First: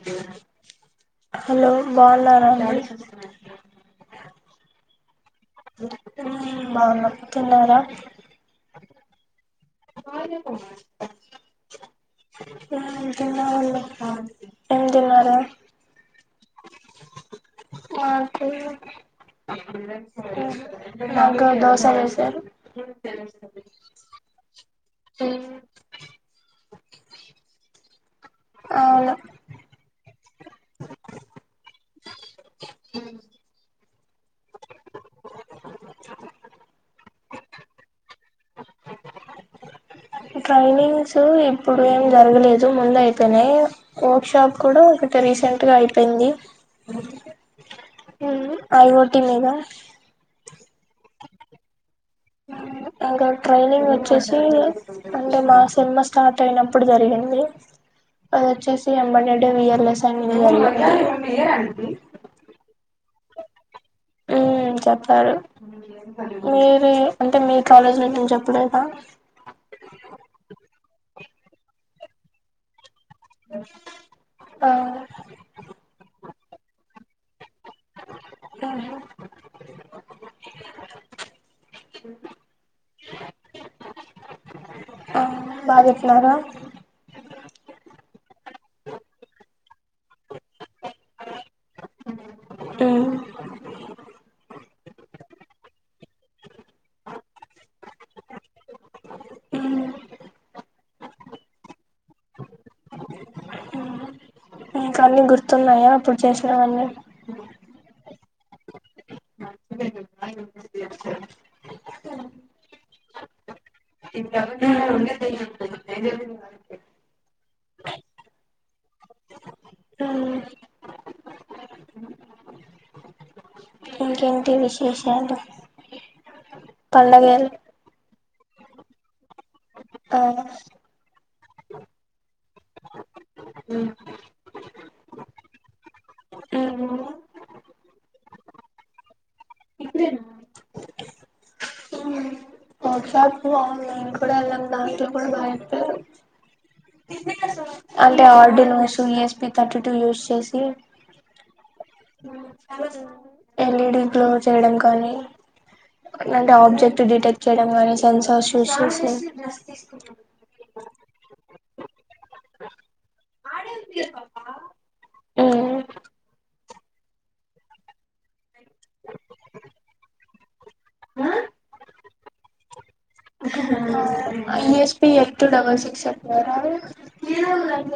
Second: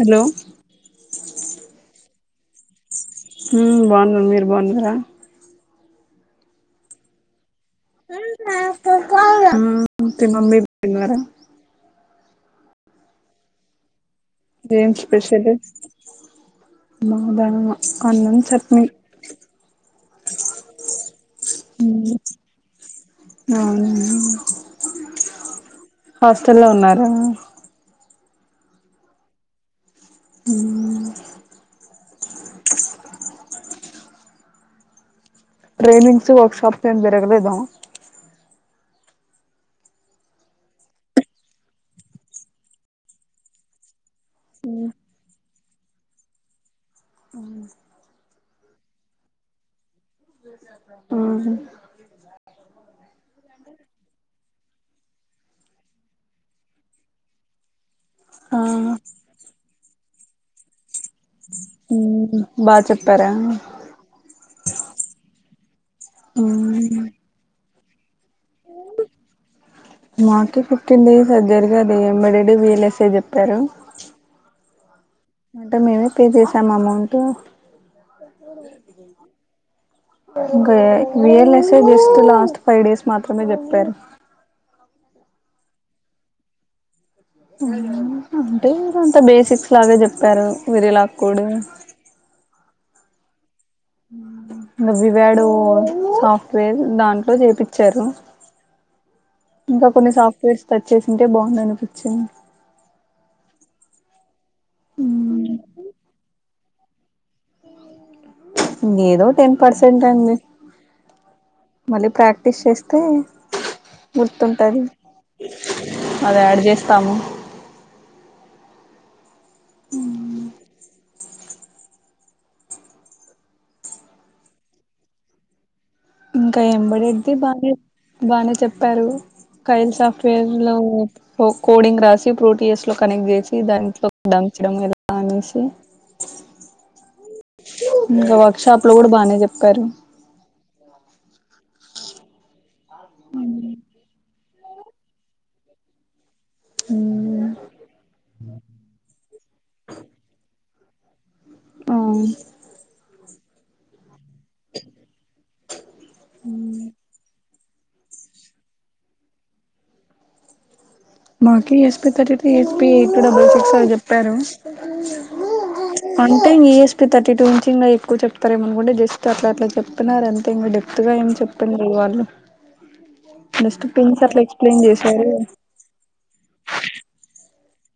hello hello [unintelligible] హు బాగున్నాను మీరు బాగున్నర హు బాగున్న తిన్నర హు తిన్న మీరు తిన్నార ఆ తినామండి ఏం స్పెషల్ [unintelligible] అన్నం చట్నీ నాక దోశ ఉమ్ వేసారు అ అ హాస్టల్ల్లో ఉన్నారా అవును అ హ ట్రైనింగ్స్ వర్క్షాప్స్ ఏం జరగలేద ట్రైనింగ్స్ ఇప్పుడు ఏం జరగలేదు ముందు అయిపోయినాయి వర్క్ షాప్ కూడ అ రీసెంట్ గా అయిపోయింది అ ఐ ఒ టి మీద ఆ ఇంకా ట్రైనింగ్ వచ్చేసి అంటే మా సెమ్ స్టార్ట్ అయినప్పుడు జరిగింది అ ఆ వచ్చేసి [unintelligible] బా చెప్పార చెప్పారు ఉమ్ మీరు అంటే మీరు కాలేజ్ లో నేను చెప్పలేద మాకే ఫిఫటిన్ డేస్ అది ఎంబడడు వీల్ ఎస్ఏ చెప్పారు ఆ అంటే మేమే పే చేసాం అమౌంట్ ఇంకా VLSA just last five days మాత్రమే చెప్పారు బాగ చెప్పినార అంటే అంత బేసిక్స్ లాగే చెప్పారు వీరిలాగ్ కోడ్ మ్మ్ [unintelligible] సాఫ్ట్వేర్ దాంట్లో చేపిచ్చారు ఇంకా మ్మ్ కొన్ని సాఫ్ట్వేర్స్ తెచ్చే అంటే బాగుందనిపించింది ఇంకన్ని గుర్తున్నాయా అప్పుడు చేసినవన్నీ ఏదో టెన్ పర్సెంట్ అండి మళ్ళీ ప్రాక్టీస్ చేస్తే గుర్తుంటంది అది యాడ చేస్తాము మ్ ఇంకేంటి విశేషాలు ఇంకా ఏంబడేది పండగలు బానే బాగానే చెప్పారు కైల్ ఆ సాఫ్ట్వేర్ లో కోడింగ్ రాసి ప్రోటీయస్ లో కనెక్ట్ చేసి దాంట్లో దంచడం ఎల అనేసి మ్మ్ ఇంకా వర్క్ షాప్ లో కూడా బానే చెప్పారు వర్క్షాప్ ఆన్లైన్ కూడా దాంట్లో లో కూడా బాగా చెప్తారు అంటే Arduinos ESP thirty two use చేసి మ్మ్ ఎల్ఈడి క్లో చేయడం కానీ అంటే ఆబ్జెక్ట్ డిటెక్ట్ చేయడం కానీ సెన్సార్ యూస్ చేస మాకి ESP thirty three ESP eight double six అవి చెప్పారు అంటే ఇం ఈఎస్పి థర్టీ టూ నుంచి ఇంకా ఎక్కువ చెప్తారేమనుకుంటే జస్ట్ అట్లా అట్లా చెప్తున్నారు అంతే ఇంకా చెప్తుగా ఏం చెప్పండి వాళ్ళు జస్ట్ పిన్స్ట్ల S P eight two double six ఎట్రా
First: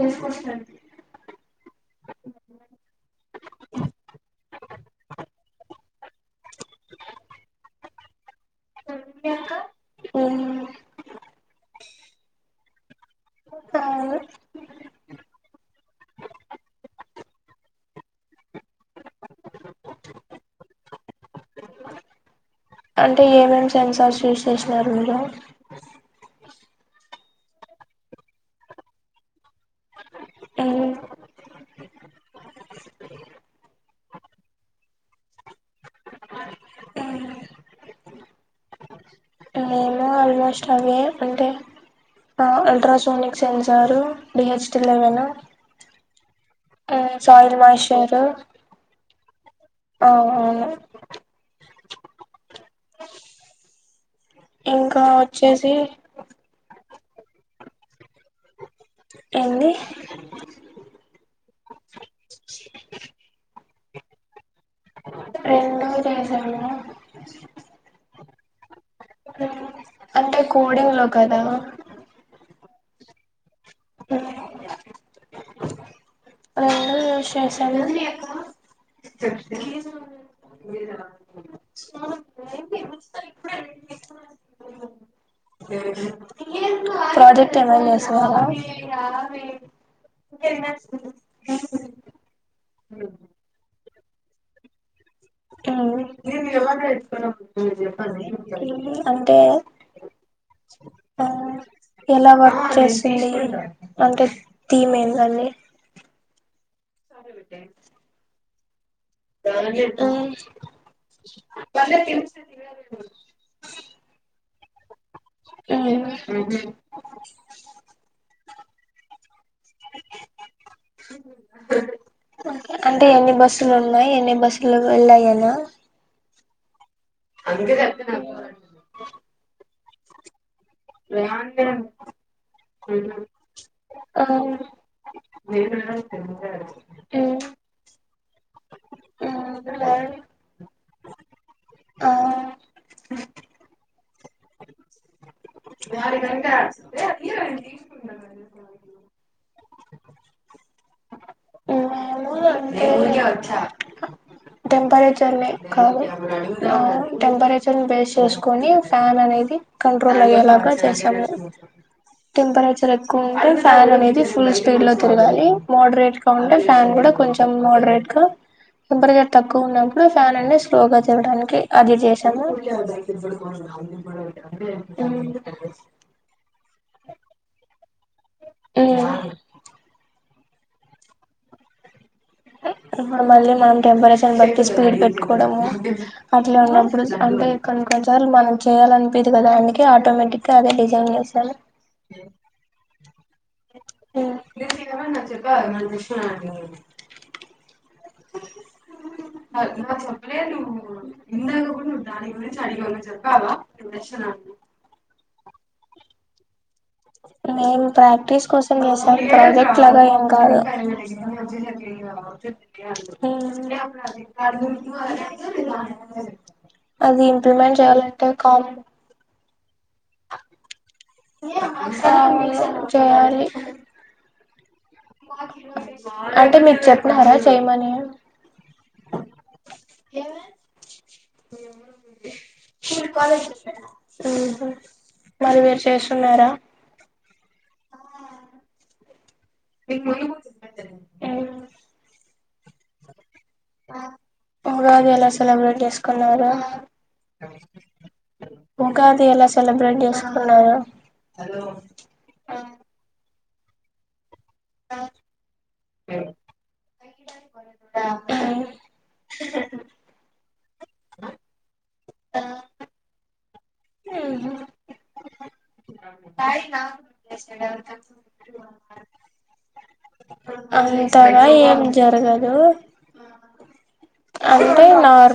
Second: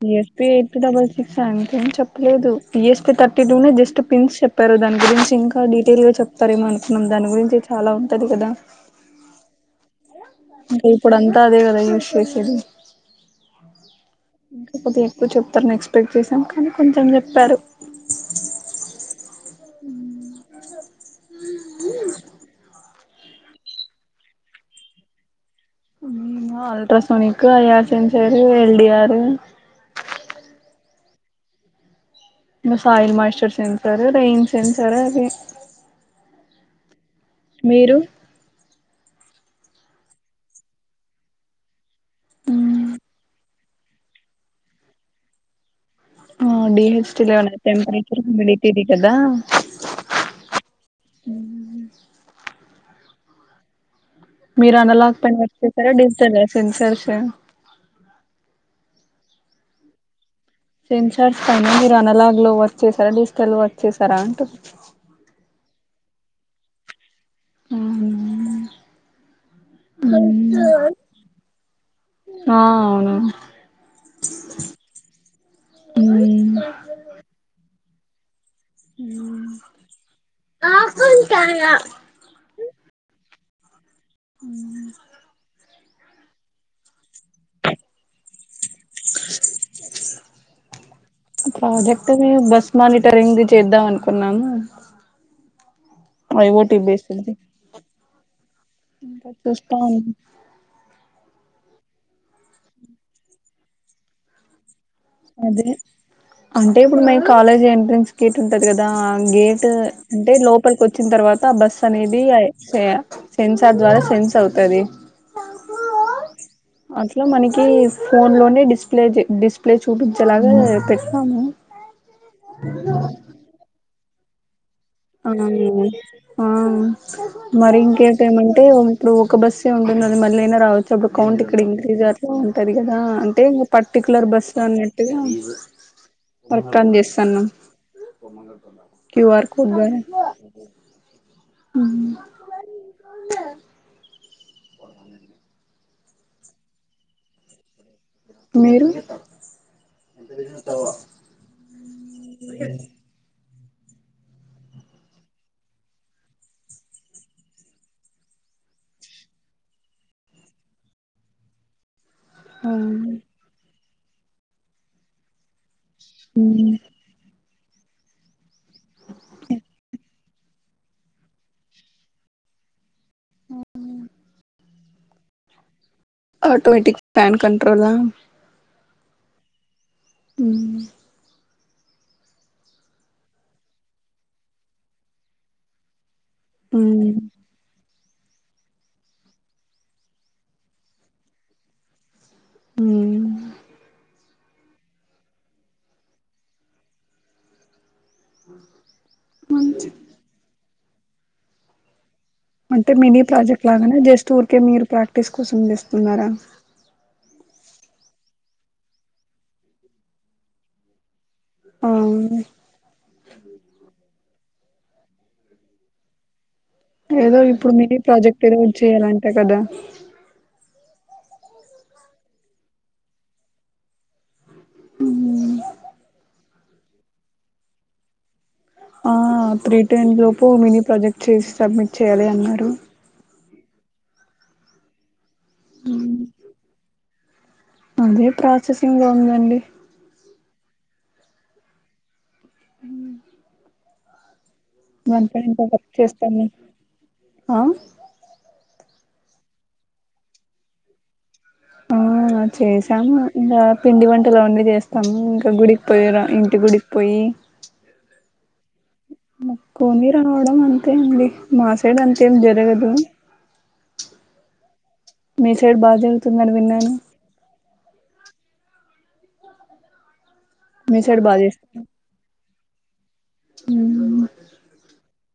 జ S P eight double six అం ఏం చెప్పలేదు ఈఎస్పి థర్టీ టూనే జస్ట్ పిన్స్ చెప్పారు దాని గురించి ఇంకా డీటెయిల్ గా చెప్తారు మరి అనుకున్నాం దాని గురించి చాలా ఉంటది కదా యక్క అంటే ఇప్పుడు అంతా అదే కదా యూస్ చేసేది ఇంకా కొద్దిగా ఎక్కువ చెప్తారని ఎక్స్పెక్ట్ చేసాం కానీ కొంచెం చెప్పారు ఉ అంటే ఏమేం సెన్సార్స్ యూస్ చేసినారు మీరు ultrasonic IR sensor LDR soil moisture sensor rain sensor అది మీరు మేము ఆల్మోస్ట్ అవే అంటే అల్ట్రాసోనిక్స్ సెన్సర్ డిహెచ్డి లెవెన్ ఆ డహేచ్టీ ఎలావెన్ సాయిల్ టెంపరేచర్ మడితది కదా ఆ అవును ఉహుమ్ మీరు ఇంకా అన్లాక్ పని వచ్చేసి వచ్చేసారా డిజిటల్ సెన్సర్స్ ఏంది సెన్సార్జ పైన మీరు అనలాగ్ లో వచ్చేసారా డిజిటల్ వచ్చేసారా అంటు ఎ ఆ అంటే కోడింగ్ లో కాదా ఆ అవును మ్మ్ ఎక్కడ ఆ కొ కా అవునా అదటే మన్ సువాల ప్రాజెక్ట్ది బస్ మానిటరింగ్ చేద్దాం అనుకున్నాను అయివోటి బసి అంటే చస్తా ఆ ఎలా వర్క్ చేసింది అంటే థీమ్ ఏందండి అదే అంటే ఇప్పుడు మేము కాలేజ్ ఎంట్రెన్స్ గేట్ ఉంటది కదా గేట్ మ్మ్ అంటే లోపలికి వచ్చిన తర్వాత బస్సు అనేది సే సెన్సార్ ద్వారా సెన్స్ అవుతది ఉంహు లో మనకి ఫోన్ లోనే డిస్ప్లే డిస్ప్లే చూ చూపించేలాగా పెడతాము అంటే ఎన్ని బస్సులు ఉన్నాయి ఎ బస్సులో వెళ్ళాయ్ ఆ అ నా ఆ మరింకేటి ఏమన్న అంటే ఇప్పుడు ఒక బస్ ఏ ఉంటుంది అది మళ్ళీ అయినా రావచ్చు అప్పుడు కౌంట్ ఇక్కడ ఇంక్రీజ్ అట్లా ఉంటది కదా అంటే ఆ పర్టికులర్ బస్ మ్మ్ అన్నట్టుగా వర్కాన్ చేస్తన్నమ్ క్యూఆర్ కో ఫుడ్బా మ్మ్ ఉమ్ ఆ బండి మీరు ఆ టెంపరేచర్ నీ కాదు టెంపరేచర్ ని బేస్ చేసుకొని ఫ్యాన్ అనేది కంట్రోల్ అయ్యేలాగ చేసాము ఆ టెంపరేచర్ ఎక్కువ ఉంటే ఫ్యాన్ అనేది ఫుల్ స్పీడ్ లో తిరగాలి మోడరేట్ గా ఉంటే ఫ్యాన్ కూడా కొంచెం మోడరేట్ గా టెంపర్ తప్ అప్పుడు ఫ్యాన్ అన్ని స్లోగా తిరగడానికి అది చేశాము ఉమ్ ఆటోమేటిక్ ఫ్యాన్ కంట్రోల్ ఆ ఉమ్ ఉమ్ ఇప్పుడు మళ్ళీ మనం టెంపరేచర్ బట్టి స్పీడ్ పెట్టుకోవడము అట్లా ఉన్నప్పుడు అంటే కొ కొన్నిసార్లు మనం చేయాలినిపిదు కదా అందుకే ఆటోమేటిక్ గా అదే డిజైన్ చేసాలి ఉమ్ [unintelligible] ఆ నాక్ చెప్పలేదు నువ్వు ఇందాక కు అంటే మినీ ప్రాజెక్ట్ లాగానే జస్ట్ ఊరికే మీరు ప్రాక్టీస్ కోసం చేస్తున్నారా మేం ప్రాక్టీస్ కోసం చేసాం ప్రాజెక్ట్ లాగా ఏం కాదు ఆ ఉమ్ [unintelligible] ఏదో ఇప్పుడు మీనీ ప్రాజెక్ట్ ఏదో చేయాలంట కదా ఆ చేయాలి అంటే మీకు చెప్నారా చేయమని ఆ త్రీ టెన్ లోపు మినీ ప్రాజెక్ట్ చేసి సబ్మిట్ చేయాలి అన్నారు ఉమ్ మరి మీరు చేస్తున్నారా అదే ప్రాసెసింగ్ లో ఉంది మీకు మొన్న మొన్ననే జరిగి ఆ ఉమ్ ఆ ఉగాది ఎలా సెలబ్రేట్ వర్క్ చేసుకున్నారు చేస్తాను ఉగా ది ఎలా సెలబ్రేట్ చేసుకున్నారు ఆ చేశాము ఇగ పిండి వన్ టలు అవన్నీ చేస్తాం ఇంకా గుడికి పోయ ఇంటి గుడికి పోయి ముక్కోనీ రావడం అన్ తే అండి మాసైడు అంతెం జరగదు మీ సైడ్ బా కా మీ సైడ్ అంతగా ఏం జరగదు మ్మ్ హ్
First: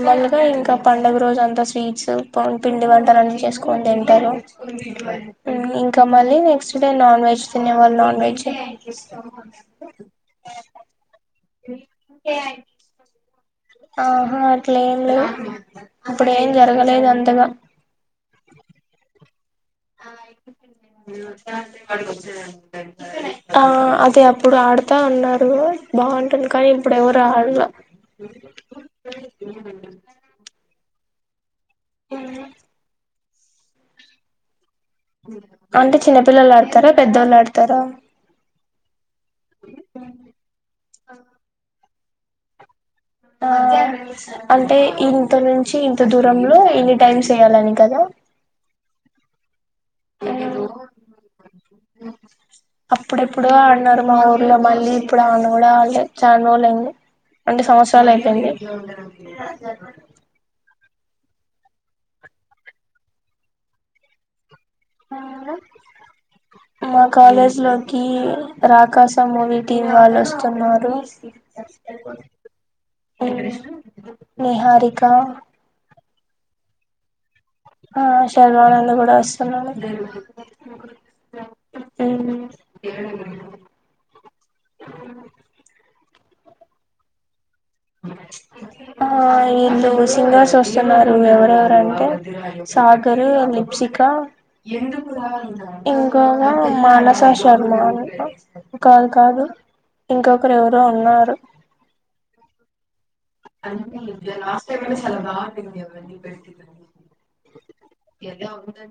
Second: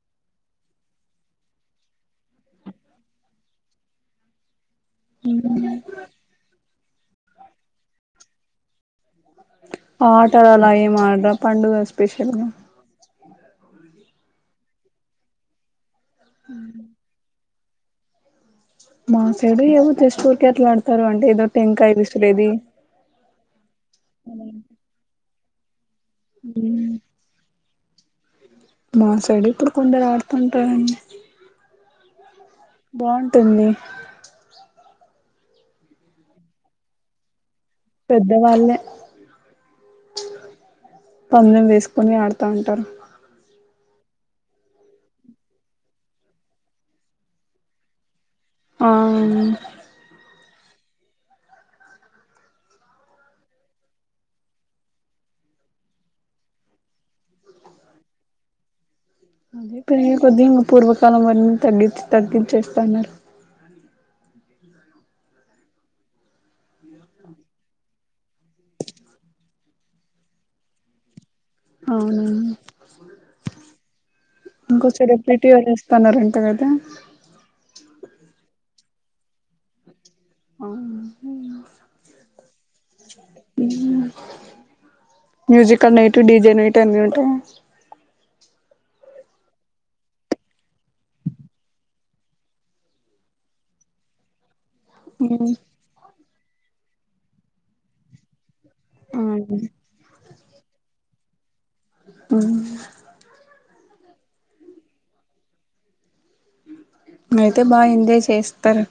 మెల్లిగా ఇంకా పండుగ రోజు అంతా స్వీట్స్ పం పిండి వంటలు అన్నీ చేసుకొని తింటరు మ్మ్ ఇంకా మళ్ళీ నెక్స్ట్ డే నాన్ వెజ్ తినేవాళ్ళు ఉండొచ్చు ఆట అలా ఏం ఆడరా పండుగ స్పెషల్ గా ఆహా అట్ల ఏం లేదు ఇప్పుడు ఏం జరగలేదు అంతగా మా సైడు ఏమో జస్ట్ ఊర్కే అట్లా ఆడతారు అంటే ఏదో టెంకాయ విసిరేది ఆ అదే అప్పుడు ఆడుతా ఉన్నా రూ బాగుంటుంది కానీ ఇప్పుడు ఎవరు ఆడలా మా సైడు ఇప్పుడు [unintelligible] ఆడుతుంటారండి ఆహ్ బాగుంటుంది అంటే చిన్నపిల్లలు ఆడుతారా పెద్దోళ్ళు ఆడు పెద్దవాళ్ళే ప్చ్ పందెం వేసు కొని ఆడుతా ఉంటారు ఆ అంటే ఇంత నుంచి ఇంత దూరంలో ఇన్ని టైమ్స్ వేయాలని కదా ఆ ఏదో అప్పుడెప్పుడు అడ్నారు మా ఊర్లో మళ్ళీ ఇప్పుడు ఆడ్ను కూడా ఆడ్లే చాన్ రోజులయ్యింది అంటే సంవత్సరాలు అయిపోయింది అదే పెరిగే కొద్ది ఇంకా పూర్వకాలం వన్నీ తగ్గించి తగ్గించేస్తున్నారు మా కాలేజ్ లోకి రాకాస మూవీ టీమ్ వాళ్ళు వస్తున్నారు అవునవును హుమ్ ఇంకో సైడ్ పిటీ వాళ్ళు వస్తన్నారంట కదా గూడ వస్తున్నాడ ఆ హుమ్ మ్యూజికల్ నే డిజె నైటు అన్నీ ఉంటాయ ఆ వీళ్ళు సింగర్స్ వస్తున్నారు ఎవరెవరంటే సాగర్ లిప్సిక్ ఇంక ఇంకొక మానస శర్మ అంట కాదు కాదు ఇంకొకరు ఎవరో ఉన్నారు హుమ్ అయితే బాగా ఎంజాయ్ చేస్తారు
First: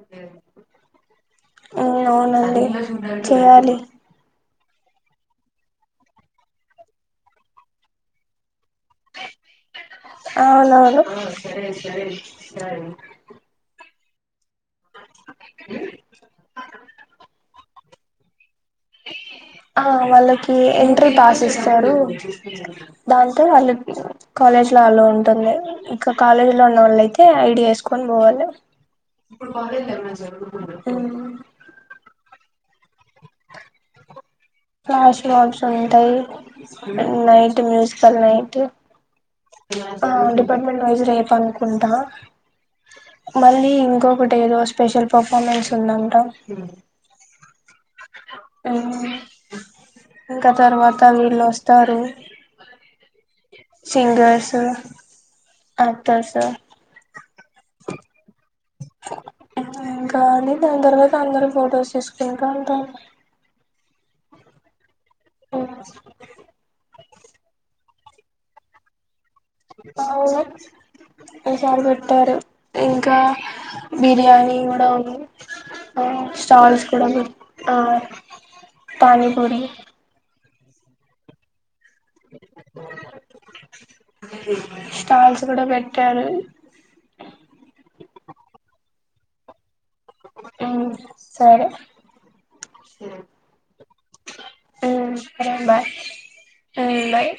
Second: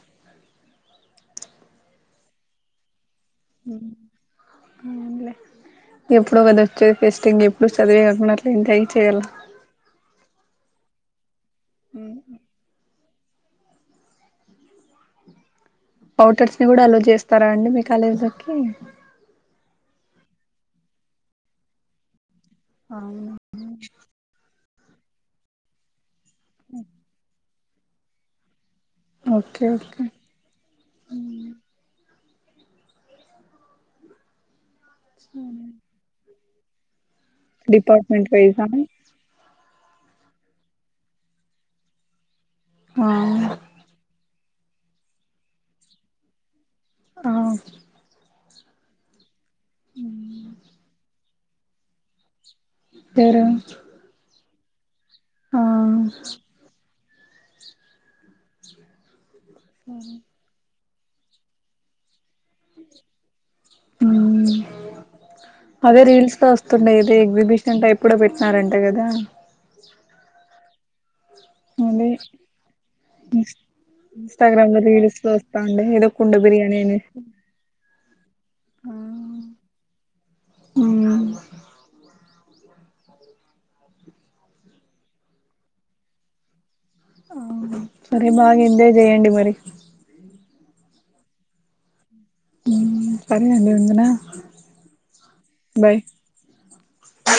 హుమ్ అవునండి చేయాలి అవునులే ఎప్పుడో కద వచ్చేది ఫెస్టింగ్ ఎప్పుడు చదివే కాకుండా అట్లా ఎంజాయ్ చేయ్యాల ఆవునవును ఔటర్స్ ని కూడా అలవ్ చేస్తారా అండి మీ కాలేజ్ లో కి ఆ వాళ్ళకి ఎంట్రీ పాస్ ఇస్తారు దాంతో వాళ్ళు కాలేజ్ ఇట్లాలో ఉంటుంది ఇంక కాలేజీ లో ఉన్న వాళ్ళు అయితే ఐడి వేసుకొని పోవాలి ఇప్పుడు ఓకే కాలేజ్ లో ఓకే ఏమన్నా జరుగుతుందా ఫ్లాష్ మాబ్స్ ఉంటాయి నైట్ మ్యూజికల్ డిపార్ట్మెంట్ నైటు వైజా ఆ డిపార్ట్మెంట్ వైజు రేపు అనుకుంటా ఆ మళ్ళీ ఇంకొకటి అంటే ఏదో స్పెషల్ పెర్ఫార్మెన్స్ ఉందంట ఆ హ్మ్ ఇంకా తర్వాత వీళ్ళొస్తారు ఎవరు అత్తస మ్మ్ కాని దాని తర్వాత అందరు ఫొటోస్ తీసు ఇంకాంత ఉమ్మ్ అదే రీల్స్ లో వస్తుండాయి ఇదే ఎగ్జిబిషన్ టైప్ ఎప్పుడో పెట్నారంట గదా అవు ఈ సారి అదే పెట్టారు ఇంకా బిర్యానీ ఇన్స్టాగ్రామ్ లో కూడా ఉంది రీల్స్ లో వస్తాండే ఆ ఏదో కుండ బిర్యానీ స్టల్స్ కూడ అనేసి పేట్ ఆ పానీపూరి ఉమ్మ్మ్ స్టాల్స్ కూడా పెట్టారు ఆ సరే బాగా ఎంజాయ్ చేయండి మరి ఉమ్మ్ సరే సరే అండి ఉందునా ఉమ్మ్ సరే బాయ్ మ్మ్ బాయ్